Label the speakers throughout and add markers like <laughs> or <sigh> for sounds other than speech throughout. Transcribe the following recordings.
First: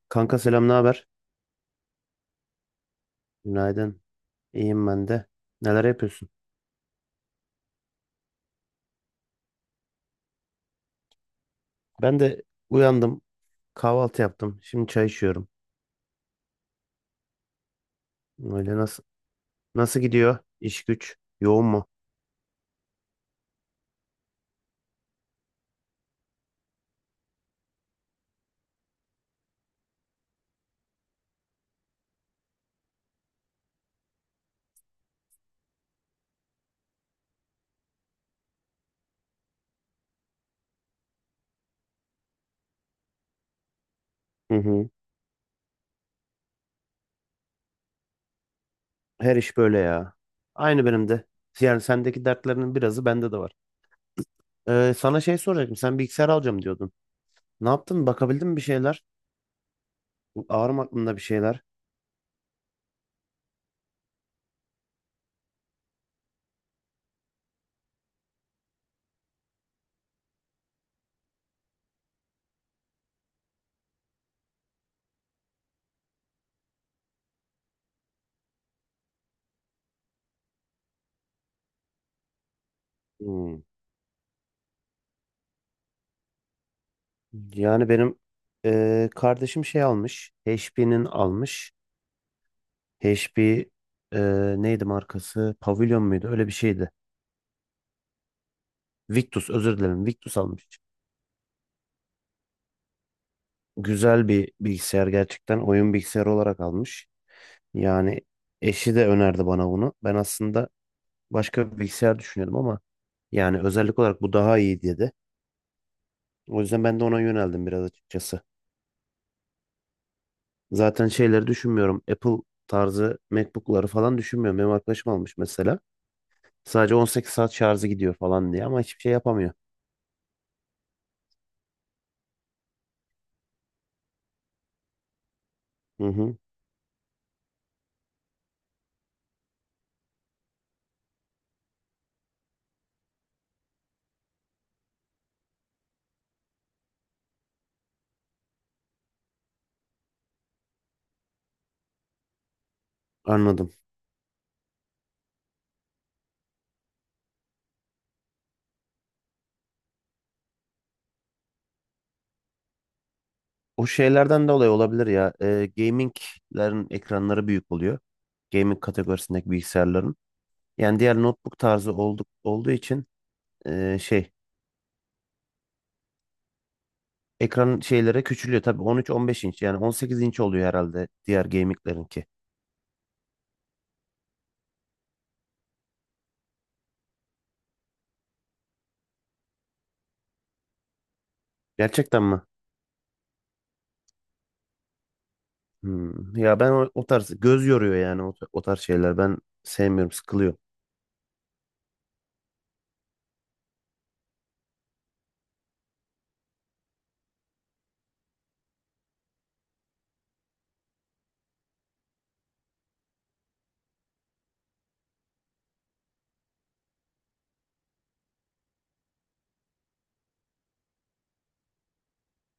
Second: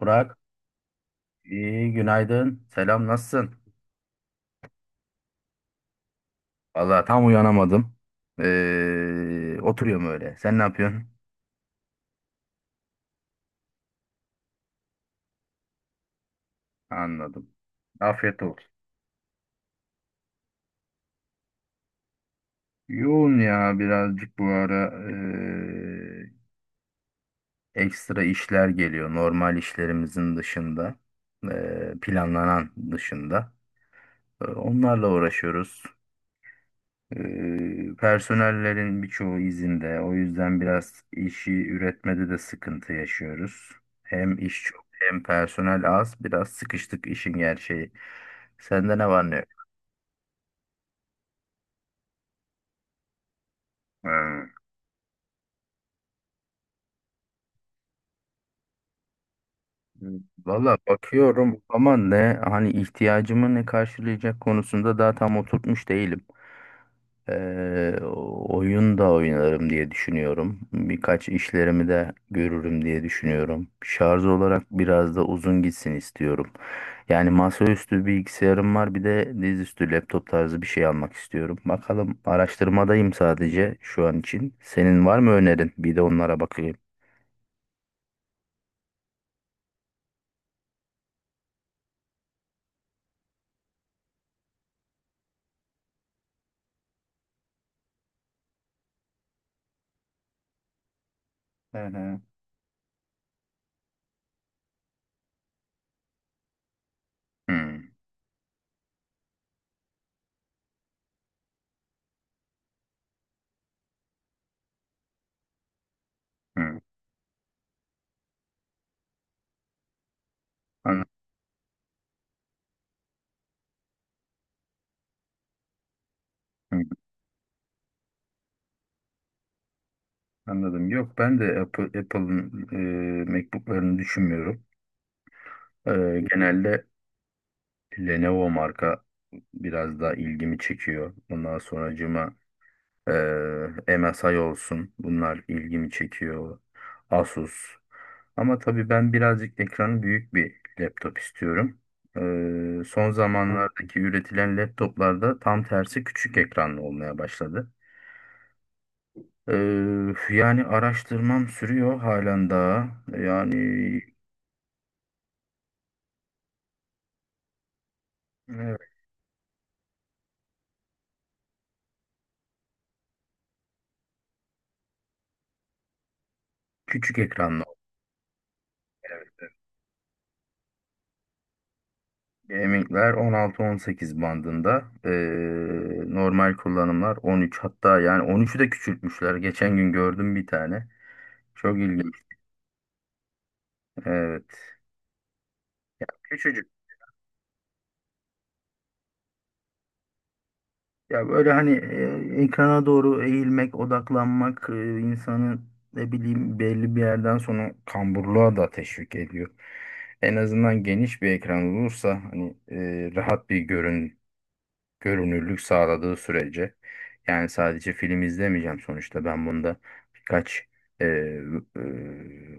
Speaker 1: Burak,
Speaker 2: Kanka selam, ne haber?
Speaker 1: iyi günaydın. Selam, nasılsın?
Speaker 2: Günaydın. İyiyim ben de. Neler yapıyorsun?
Speaker 1: Valla tam uyanamadım. Oturuyorum öyle. Sen ne yapıyorsun?
Speaker 2: Ben de uyandım, kahvaltı yaptım. Şimdi çay içiyorum.
Speaker 1: Anladım. Afiyet olsun.
Speaker 2: Öyle nasıl gidiyor? İş güç yoğun mu?
Speaker 1: Yoğun ya birazcık bu ara ekstra işler geliyor. Normal işlerimizin dışında. Planlanan dışında. Onlarla uğraşıyoruz. Personellerin birçoğu izinde. O yüzden biraz işi üretmede de sıkıntı yaşıyoruz. Hem
Speaker 2: Hı
Speaker 1: iş çok
Speaker 2: hı.
Speaker 1: hem personel az. Biraz sıkıştık işin gerçeği. Sende ne var ne
Speaker 2: Her iş
Speaker 1: yok?
Speaker 2: böyle ya. Aynı benim de. Yani sendeki dertlerinin birazı bende de var.
Speaker 1: Hmm.
Speaker 2: Sana şey soracaktım. Sen bilgisayar alacağım diyordun. Ne yaptın? Bakabildin mi bir şeyler? Ağır
Speaker 1: Valla
Speaker 2: mı aklında bir
Speaker 1: bakıyorum
Speaker 2: şeyler?
Speaker 1: ama ne hani ihtiyacımı ne karşılayacak konusunda daha tam oturtmuş değilim. Eee, oyun da oynarım diye düşünüyorum. Birkaç işlerimi de görürüm diye düşünüyorum. Şarj olarak biraz da uzun gitsin istiyorum. Yani masaüstü bilgisayarım var, bir de dizüstü laptop tarzı bir şey almak istiyorum. Bakalım, araştırmadayım
Speaker 2: Hmm.
Speaker 1: sadece şu an için. Senin var mı önerin? Bir de onlara bakayım.
Speaker 2: Yani benim kardeşim şey almış. HP'nin almış. HP e, neydi markası? Pavilion muydu? Öyle bir şeydi. Victus özür dilerim. Victus almış.
Speaker 1: Hı hı.
Speaker 2: Güzel bir bilgisayar gerçekten. Oyun bilgisayarı olarak almış.
Speaker 1: Hı
Speaker 2: Yani eşi de önerdi bana bunu. Ben aslında başka bir bilgisayar düşünüyordum ama yani özellik olarak bu daha iyi dedi. O
Speaker 1: hı.
Speaker 2: yüzden ben de ona yöneldim biraz açıkçası.
Speaker 1: An-
Speaker 2: Zaten şeyleri düşünmüyorum. Apple tarzı MacBook'ları falan düşünmüyorum. Benim arkadaşım almış mesela.
Speaker 1: hı,
Speaker 2: Sadece 18 saat şarjı gidiyor falan diye ama hiçbir şey yapamıyor.
Speaker 1: Anladım. Yok, ben de Apple'ın MacBook'larını düşünmüyorum.
Speaker 2: Hı
Speaker 1: Eee,
Speaker 2: hı,
Speaker 1: genelde Lenovo marka biraz daha ilgimi çekiyor. Ondan sonracığıma MSI olsun. Bunlar ilgimi çekiyor. Asus. Ama tabii ben birazcık ekranı büyük bir laptop istiyorum. Son
Speaker 2: anladım.
Speaker 1: zamanlardaki üretilen laptoplarda tam tersi küçük ekranlı olmaya başladı. Eee, yani araştırmam sürüyor halen daha. Yani
Speaker 2: O şeylerden dolayı olabilir ya. Gaming'lerin ekranları büyük oluyor. Gaming
Speaker 1: evet,
Speaker 2: kategorisindeki bilgisayarların. Yani diğer notebook tarzı olduğu için e, şey
Speaker 1: küçük ekranlı
Speaker 2: ekran şeylere küçülüyor. Tabii 13-15 inç yani 18 inç oluyor herhalde diğer gaming'lerinki.
Speaker 1: Gaming'ler 16-18 bandında. Normal kullanımlar 13, hatta yani 13'ü de küçültmüşler. Geçen gün gördüm bir tane. Çok ilginç.
Speaker 2: Gerçekten mi?
Speaker 1: Evet.
Speaker 2: Hmm. Ya
Speaker 1: Küçücük.
Speaker 2: ben o tarz göz yoruyor yani o tarz şeyler. Ben sevmiyorum, sıkılıyor.
Speaker 1: Ya böyle hani ekrana doğru eğilmek, odaklanmak, insanı, ne bileyim, belli bir yerden sonra kamburluğa da teşvik ediyor. En azından geniş bir ekran olursa, hani rahat bir görünürlük sağladığı sürece. Yani sadece film izlemeyeceğim sonuçta, ben bunda birkaç e, e,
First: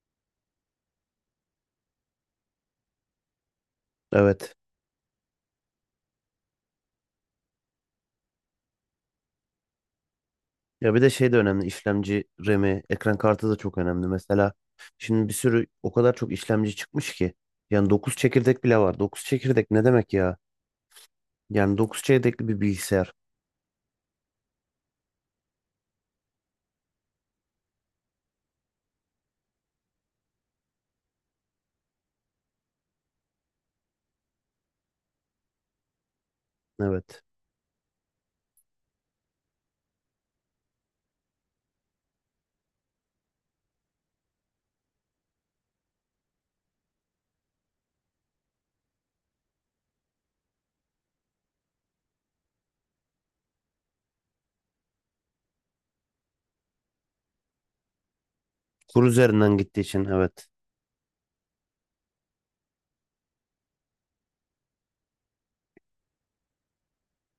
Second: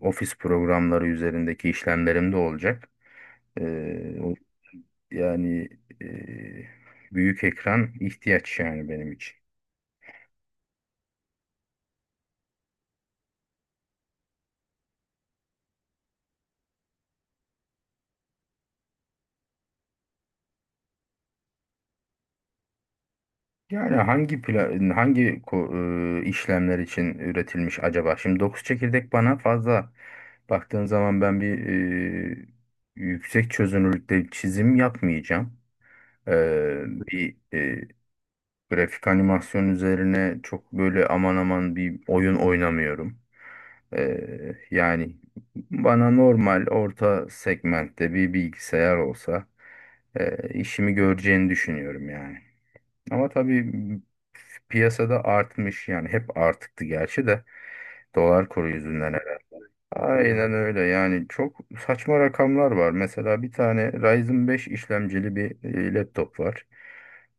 Speaker 1: ofis programları üzerindeki işlemlerim de olacak. E, o-
Speaker 2: Evet.
Speaker 1: yani e, büyük ekran ihtiyaç yani benim için.
Speaker 2: Ya bir de şey de önemli. İşlemci RAM'i, ekran kartı da çok önemli. Mesela şimdi bir sürü o kadar çok işlemci çıkmış ki. Yani dokuz çekirdek bile var. Dokuz çekirdek ne demek ya? Yani 9 çekirdekli bir bilgisayar.
Speaker 1: Yani hangi pla- hangi ko- işlemler için üretilmiş acaba? Şimdi 9 çekirdek bana fazla, baktığın zaman ben bir e, yüksek çözünürlükte çizim yapmayacağım. Ee,
Speaker 2: Evet.
Speaker 1: bir grafik animasyon üzerine çok böyle aman aman bir oyun oynamıyorum. Yani bana normal orta segmentte bir bilgisayar olsa, işimi göreceğini düşünüyorum yani. Ama tabii piyasada artmış yani, hep artıktı gerçi de, dolar kuru
Speaker 2: Kur
Speaker 1: yüzünden.
Speaker 2: üzerinden gittiği için evet.
Speaker 1: Aynen öyle yani, çok saçma rakamlar var. Mesela bir tane Ryzen 5 işlemcili bir laptop var.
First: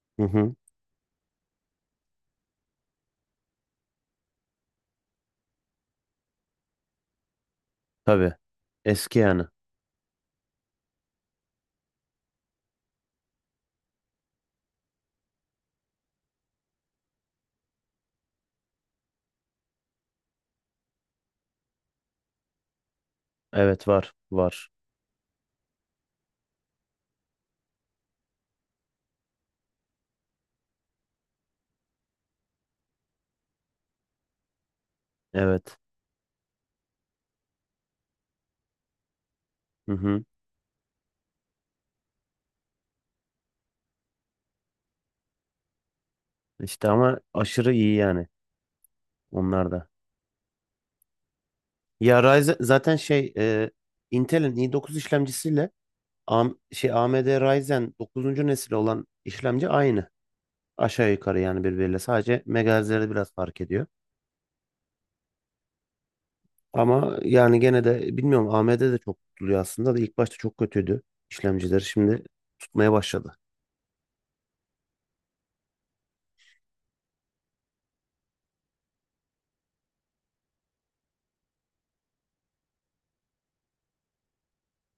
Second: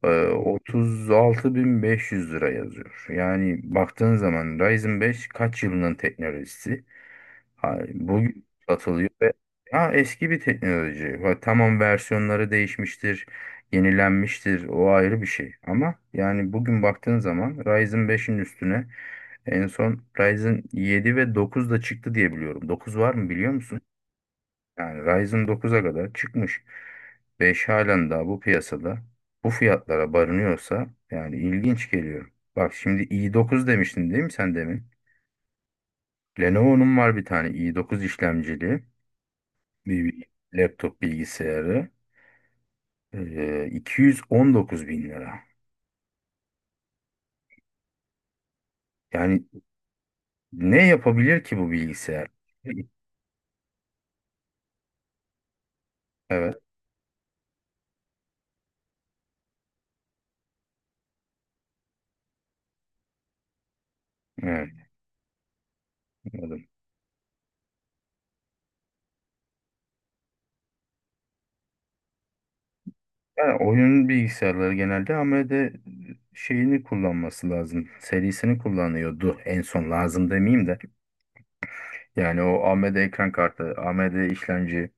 Speaker 2: Hı hı.
Speaker 1: 36.500 lira yazıyor. Yani baktığın zaman Ryzen 5 kaç yılının teknolojisi? Hayır,
Speaker 2: Tabii.
Speaker 1: bugün satılıyor
Speaker 2: Eski
Speaker 1: ve
Speaker 2: yani.
Speaker 1: ya eski bir teknoloji. Ha, tamam, versiyonları değişmiştir, yenilenmiştir. O ayrı bir şey. Ama yani bugün baktığın zaman Ryzen 5'in üstüne en son Ryzen 7 ve 9 da çıktı diye biliyorum. 9 var mı biliyor musun?
Speaker 2: Evet var. Var.
Speaker 1: Yani Ryzen 9'a kadar çıkmış. 5 halen daha bu piyasada bu fiyatlara barınıyorsa yani ilginç geliyor. Bak şimdi i9 demiştin değil mi sen demin?
Speaker 2: Evet.
Speaker 1: Lenovo'nun var bir tane i9 işlemcili
Speaker 2: Hı hı.
Speaker 1: bir laptop bilgisayarı, 219.000 lira.
Speaker 2: İşte ama aşırı iyi yani
Speaker 1: Yani
Speaker 2: onlar da.
Speaker 1: ne yapabilir ki bu
Speaker 2: Ya
Speaker 1: bilgisayar?
Speaker 2: Ryzen zaten Intel'in i9 işlemcisiyle AM,
Speaker 1: Evet,
Speaker 2: şey AMD Ryzen 9. nesil olan işlemci aynı. Aşağı yukarı yani birbiriyle sadece megahertzleri biraz fark ediyor.
Speaker 1: evet, anladım.
Speaker 2: Ama yani gene de bilmiyorum AMD de çok tutuluyor aslında da ilk başta çok kötüydü işlemcileri şimdi tutmaya başladı.
Speaker 1: Yani oyun bilgisayarları genelde AMD şeyini kullanması lazım. Serisini kullanıyordu en son, lazım demeyeyim de. Yani o AMD ekran kartı, AMD işlemci,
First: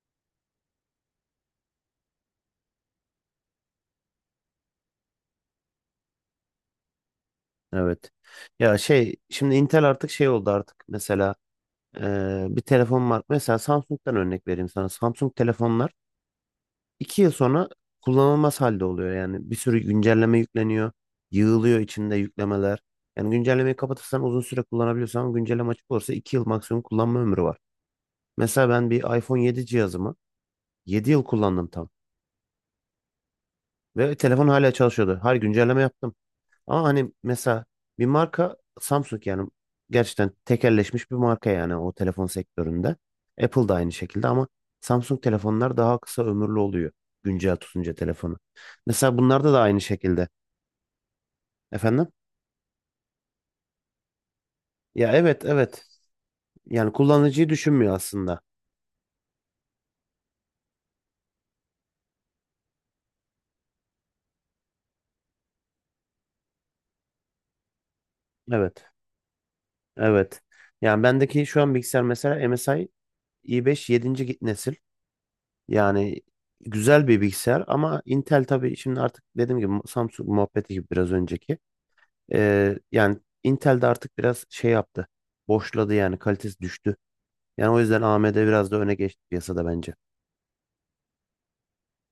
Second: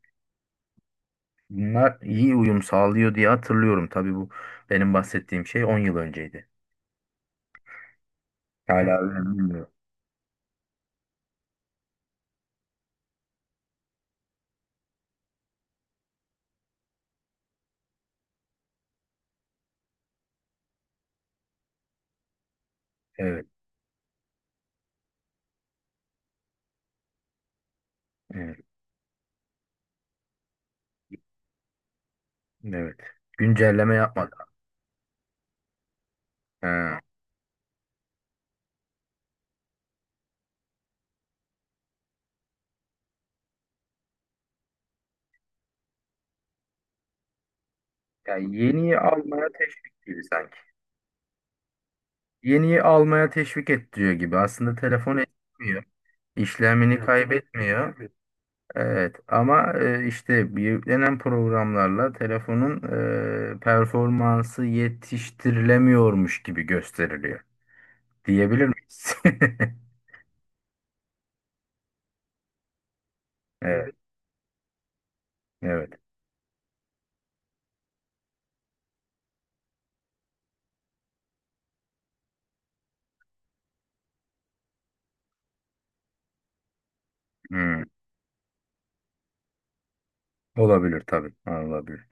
Speaker 1: bunlar iyi uyum sağlıyor diye hatırlıyorum. Tabii bu benim bahsettiğim şey 10 yıl önceydi.
Speaker 2: Evet. Ya
Speaker 1: Hala öyle
Speaker 2: şimdi
Speaker 1: bilmiyorum.
Speaker 2: Intel artık oldu artık mesela bir telefon var. Mesela Samsung'dan örnek vereyim sana. Samsung telefonlar 2 yıl sonra kullanılmaz halde oluyor. Yani bir sürü güncelleme yükleniyor. Yığılıyor içinde yüklemeler. Yani
Speaker 1: Evet,
Speaker 2: güncellemeyi kapatırsan uzun süre kullanabiliyorsan güncelleme açık olursa 2 yıl maksimum kullanma ömrü var.
Speaker 1: evet,
Speaker 2: Mesela ben bir iPhone 7 cihazımı 7 yıl kullandım tam.
Speaker 1: evet. Güncelleme
Speaker 2: Ve
Speaker 1: yapmadı.
Speaker 2: telefon hala çalışıyordu. Her güncelleme yaptım. Ama
Speaker 1: Ha.
Speaker 2: hani mesela bir marka Samsung yani gerçekten tekelleşmiş bir marka yani o telefon sektöründe. Apple da aynı şekilde ama Samsung telefonlar daha kısa ömürlü oluyor güncel tutunca telefonu.
Speaker 1: Yani yeniyi
Speaker 2: Mesela
Speaker 1: almaya
Speaker 2: bunlarda da aynı
Speaker 1: teşvik gibi
Speaker 2: şekilde.
Speaker 1: sanki.
Speaker 2: Efendim?
Speaker 1: Yeniyi almaya teşvik ettiriyor gibi. Aslında
Speaker 2: Ya
Speaker 1: telefon
Speaker 2: evet
Speaker 1: etmiyor.
Speaker 2: evet. Yani
Speaker 1: İşlemini, evet,
Speaker 2: kullanıcıyı
Speaker 1: kaybetmiyor.
Speaker 2: düşünmüyor aslında.
Speaker 1: Evet, ama işte bir yüklenen programlarla telefonun performansı yetiştirilemiyormuş gibi gösteriliyor. Diyebilir
Speaker 2: Evet.
Speaker 1: miyiz? <laughs>
Speaker 2: Evet. Yani bendeki şu an bilgisayar mesela MSI i5
Speaker 1: Evet.
Speaker 2: 7. nesil.
Speaker 1: Evet.
Speaker 2: Yani güzel bir bilgisayar ama Intel tabii şimdi artık dediğim gibi Samsung muhabbeti gibi biraz önceki. Yani Intel de artık biraz yaptı. Boşladı yani kalitesi düştü. Yani o
Speaker 1: Hmm.
Speaker 2: yüzden AMD biraz da öne geçti piyasada bence.
Speaker 1: Olabilir tabii. Olabilir.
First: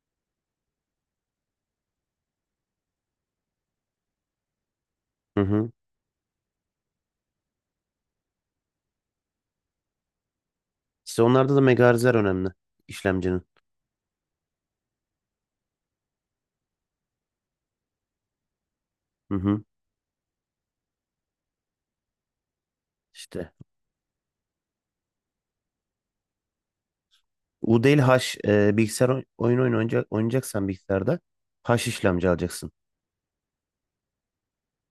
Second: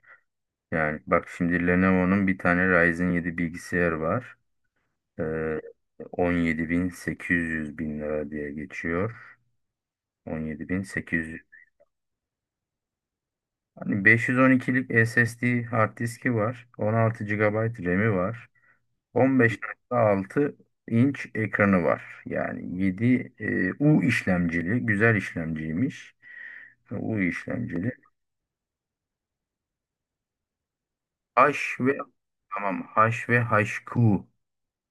Speaker 1: Yani bak şimdi Lenovo'nun bir tane Ryzen 7 bilgisayarı var.
Speaker 2: Hı
Speaker 1: Ee,
Speaker 2: hı.
Speaker 1: 17.800 bin sekiz yüz bin lira diye geçiyor.
Speaker 2: İşte
Speaker 1: 17.800.
Speaker 2: onlarda da megahertzler önemli işlemcinin.
Speaker 1: Hani 512'lik SSD hard diski var. 16 gigabayt RAM'i var.
Speaker 2: Hı hı.
Speaker 1: 15.6 inç ekranı var. Yani 7
Speaker 2: İşte
Speaker 1: U işlemcili, güzel işlemciymiş. U
Speaker 2: U
Speaker 1: işlemcili.
Speaker 2: değil H bilgisayar oynayacaksan bilgisayarda H
Speaker 1: H ve
Speaker 2: işlemci alacaksın.
Speaker 1: tamam, H ve HQ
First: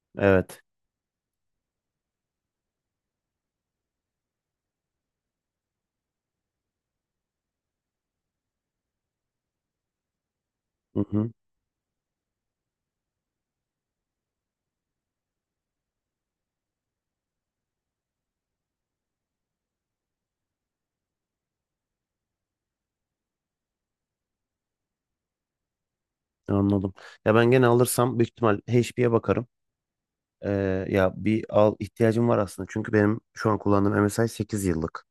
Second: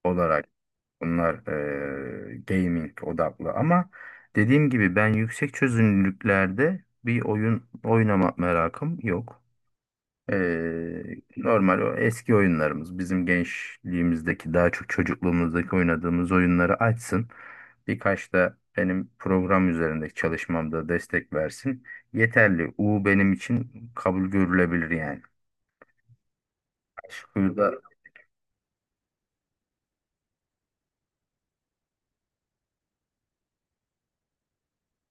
Speaker 1: olarak,
Speaker 2: Evet.
Speaker 1: bunlar gaming odaklı, ama dediğim gibi ben yüksek çözünürlüklerde bir oyun oynama merakım yok.
Speaker 2: Hı
Speaker 1: Eee,
Speaker 2: hı.
Speaker 1: normal o eski oyunlarımız, bizim gençliğimizdeki, daha çok çocukluğumuzdaki oynadığımız oyunları açsın. Birkaç da benim program üzerindeki çalışmamda destek versin. Yeterli. U benim için kabul görülebilir yani.
Speaker 2: Anladım.
Speaker 1: Aşk
Speaker 2: Ya ben gene
Speaker 1: U'da,
Speaker 2: alırsam büyük ihtimal HP'ye bakarım. Ya bir al ihtiyacım var aslında. Çünkü benim şu an kullandığım MSI 8 yıllık.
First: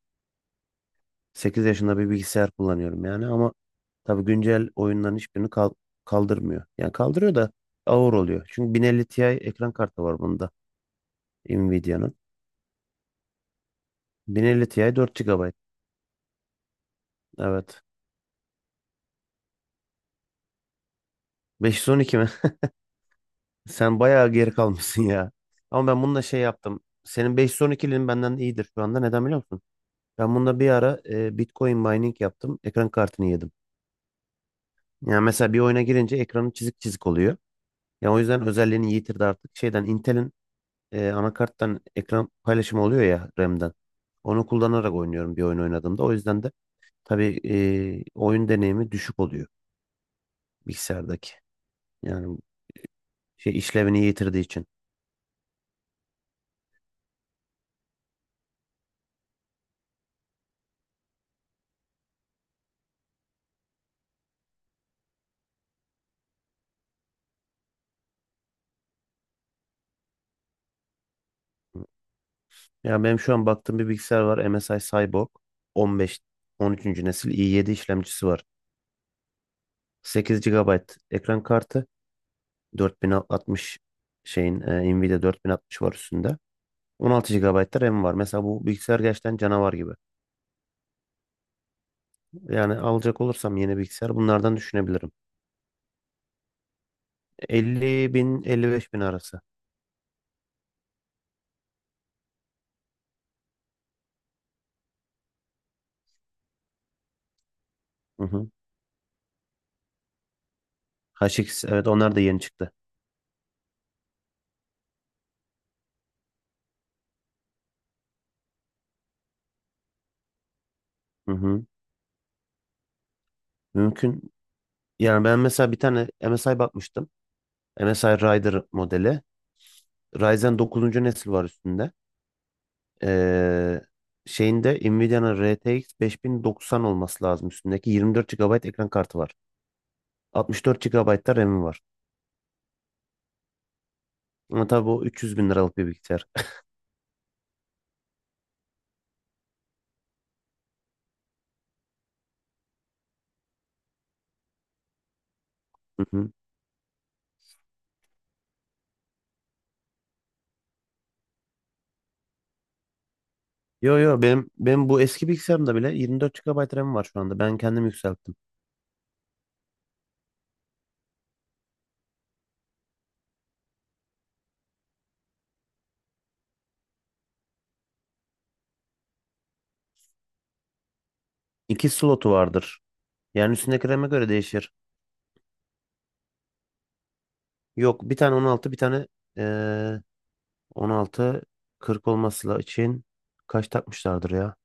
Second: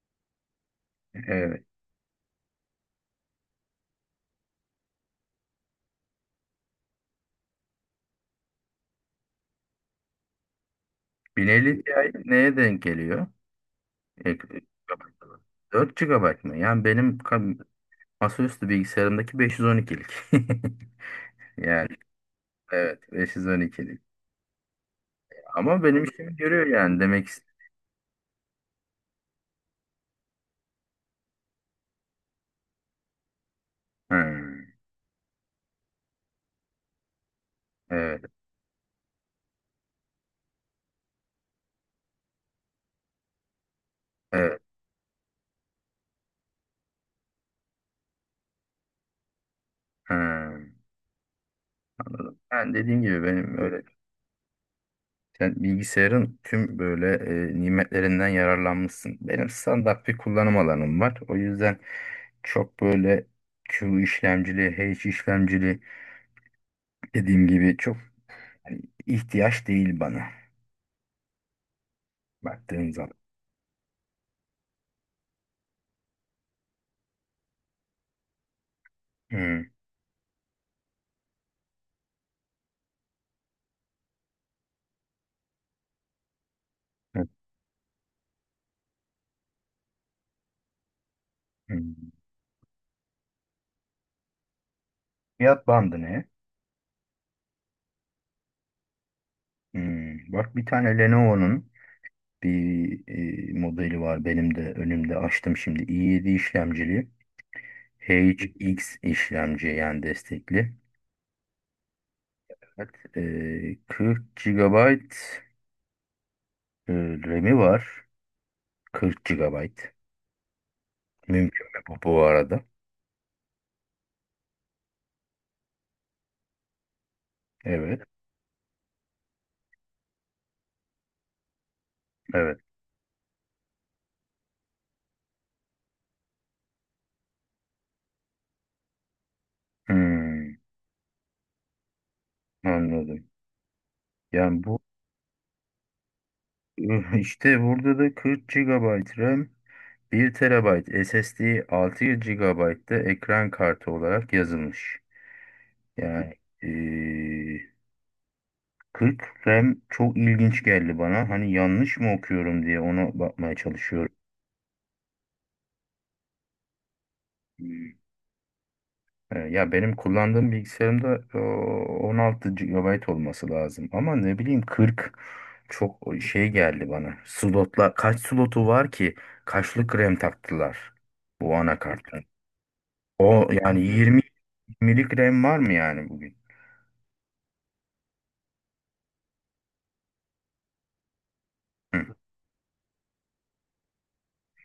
Speaker 1: evet.
Speaker 2: 8 yaşında bir bilgisayar kullanıyorum yani ama tabii güncel oyunların hiçbirini kaldırmıyor. Yani kaldırıyor da ağır oluyor. Çünkü 1050 Ti ekran kartı var bunda
Speaker 1: Bineli Cahit
Speaker 2: Nvidia'nın.
Speaker 1: neye denk geliyor?
Speaker 2: 1050 Ti
Speaker 1: GB.
Speaker 2: 4 GB.
Speaker 1: 4 mı? Yani benim
Speaker 2: Evet.
Speaker 1: masaüstü bilgisayarımdaki 512'lik. <laughs> Yani
Speaker 2: 512 mi?
Speaker 1: evet,
Speaker 2: <laughs> Sen
Speaker 1: 512'lik.
Speaker 2: bayağı geri kalmışsın ya.
Speaker 1: Ama
Speaker 2: Ama
Speaker 1: benim
Speaker 2: ben bununla
Speaker 1: işimi
Speaker 2: şey
Speaker 1: görüyor
Speaker 2: yaptım.
Speaker 1: yani, demek
Speaker 2: Senin 512'lin benden iyidir şu anda. Neden biliyor musun? Ben bunda bir ara Bitcoin mining yaptım. Ekran kartını yedim.
Speaker 1: istedim.
Speaker 2: Yani mesela bir oyuna girince ekranı çizik çizik oluyor. Ya o
Speaker 1: Evet,
Speaker 2: yüzden özelliğini yitirdi artık. Şeyden Intel'in anakarttan ekran paylaşımı oluyor ya RAM'den. Onu
Speaker 1: evet.
Speaker 2: kullanarak oynuyorum bir oyun oynadığımda. O yüzden de tabii oyun deneyimi düşük oluyor
Speaker 1: Ha.
Speaker 2: bilgisayardaki. Yani
Speaker 1: Yani dediğim gibi benim
Speaker 2: şey
Speaker 1: öyle,
Speaker 2: işlevini yitirdiği için.
Speaker 1: sen bilgisayarın tüm böyle nimetlerinden yararlanmışsın. Benim standart bir kullanım alanım var. O yüzden çok böyle Q işlemcili, H işlemcili dediğim gibi, çok hani ihtiyaç değil bana baktığın
Speaker 2: Ya
Speaker 1: zaman.
Speaker 2: benim şu an baktığım bir bilgisayar var. MSI Cyborg 15 13. nesil i7 işlemcisi var.
Speaker 1: Hmm,
Speaker 2: 8 gigabayt ekran kartı, 4060 şeyin Nvidia 4060 var üstünde.
Speaker 1: hmm,
Speaker 2: 16 GB RAM var. Mesela bu bilgisayar gerçekten canavar gibi.
Speaker 1: hmm.
Speaker 2: Yani alacak olursam yeni bilgisayar bunlardan düşünebilirim.
Speaker 1: Fiyat bandı ne?
Speaker 2: 50 bin 55 bin arası.
Speaker 1: Hmm, bak bir tane Lenovo'nun bir modeli var, benim de önümde açtım şimdi. i7 işlemcili
Speaker 2: Hı hı.
Speaker 1: HX işlemci yani destekli.
Speaker 2: HX evet onlar da yeni çıktı.
Speaker 1: Evet, 40 GB e, RAM'i var. 40 GB.
Speaker 2: Hı hı.
Speaker 1: Mümkün mü bu, bu arada?
Speaker 2: Mümkün. Yani ben mesela bir tane MSI bakmıştım.
Speaker 1: Evet.
Speaker 2: MSI Rider modeli. Ryzen dokuzuncu nesil var üstünde.
Speaker 1: Evet.
Speaker 2: Ee, Şeyinde Nvidia'nın RTX 5090 olması lazım üstündeki. 24 gigabayt ekran kartı var.
Speaker 1: Hmm,
Speaker 2: 64 GB da RAM'i var.
Speaker 1: anladım. Yani
Speaker 2: Ama
Speaker 1: bu,
Speaker 2: tabii bu 300 bin liralık bir bilgisayar.
Speaker 1: <laughs> işte burada da 40 GB RAM, 1 TB SSD, 6 gigabayt da ekran kartı olarak yazılmış. Yani
Speaker 2: <laughs>
Speaker 1: eee, 40 RAM çok ilginç geldi bana. Hani yanlış mı okuyorum diye ona bakmaya
Speaker 2: Yo
Speaker 1: çalışıyorum.
Speaker 2: yo benim bu eski bilgisayarımda bile 24 GB RAM var şu anda. Ben kendim
Speaker 1: Hmm.
Speaker 2: yükselttim.
Speaker 1: Ya benim kullandığım bilgisayarımda 16 gigabayt olması lazım. Ama ne bileyim 40, çok şey geldi bana. Slotla kaç slotu var ki? Kaçlık RAM taktılar bu
Speaker 2: İki
Speaker 1: anakartın?
Speaker 2: slotu vardır.
Speaker 1: O
Speaker 2: Yani
Speaker 1: yani
Speaker 2: üstündeki RAM'e
Speaker 1: 20.
Speaker 2: göre değişir.
Speaker 1: 20'lik RAM var mı yani bugün?
Speaker 2: Yok bir tane 16 bir tane eee 16 40
Speaker 1: Hı.
Speaker 2: olması için kaç takmışlardır ya?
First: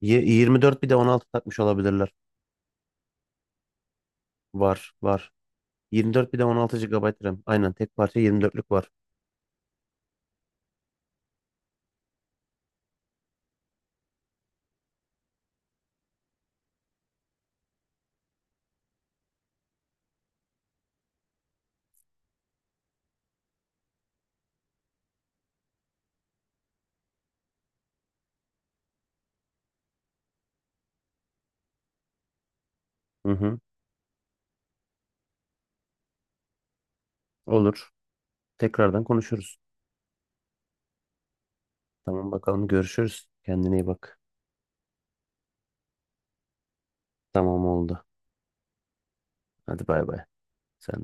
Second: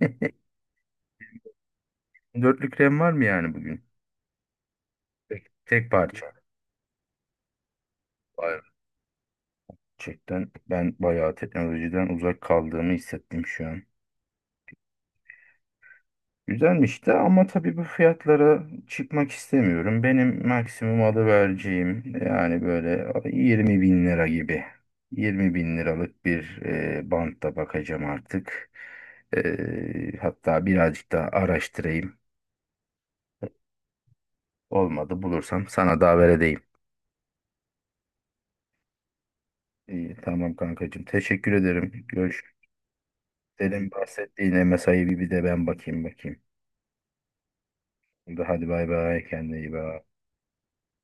Speaker 2: 24 bir de 16 takmış olabilirler.
Speaker 1: Dörtlük RAM var mı yani bugün?
Speaker 2: Var var.
Speaker 1: Tek, tek parça.
Speaker 2: 24
Speaker 1: Yok.
Speaker 2: bir de 16 GB RAM. Aynen tek parça 24'lük var.
Speaker 1: Gerçekten ben bayağı teknolojiden uzak kaldığımı hissettim şu an. Güzelmiş de, ama tabii bu fiyatlara çıkmak istemiyorum. Benim maksimum alı vereceğim yani böyle 20 bin lira gibi. 20 bin liralık bir bantta bakacağım artık. Hatta birazcık daha araştırayım.
Speaker 2: Hı hı,
Speaker 1: Olmadı, bulursam sana da haber edeyim.
Speaker 2: olur. Tekrardan konuşuruz.
Speaker 1: İyi, tamam kankacığım. Teşekkür ederim.
Speaker 2: Tamam
Speaker 1: Görüşürüz.
Speaker 2: bakalım görüşürüz. Kendine iyi
Speaker 1: Senin
Speaker 2: bak.
Speaker 1: bahsettiğin MSI'ye bir de ben bakayım bakayım.
Speaker 2: Tamam oldu.
Speaker 1: Hadi bay bay, kendine iyi
Speaker 2: Hadi bay
Speaker 1: bak.
Speaker 2: bay. Sen de.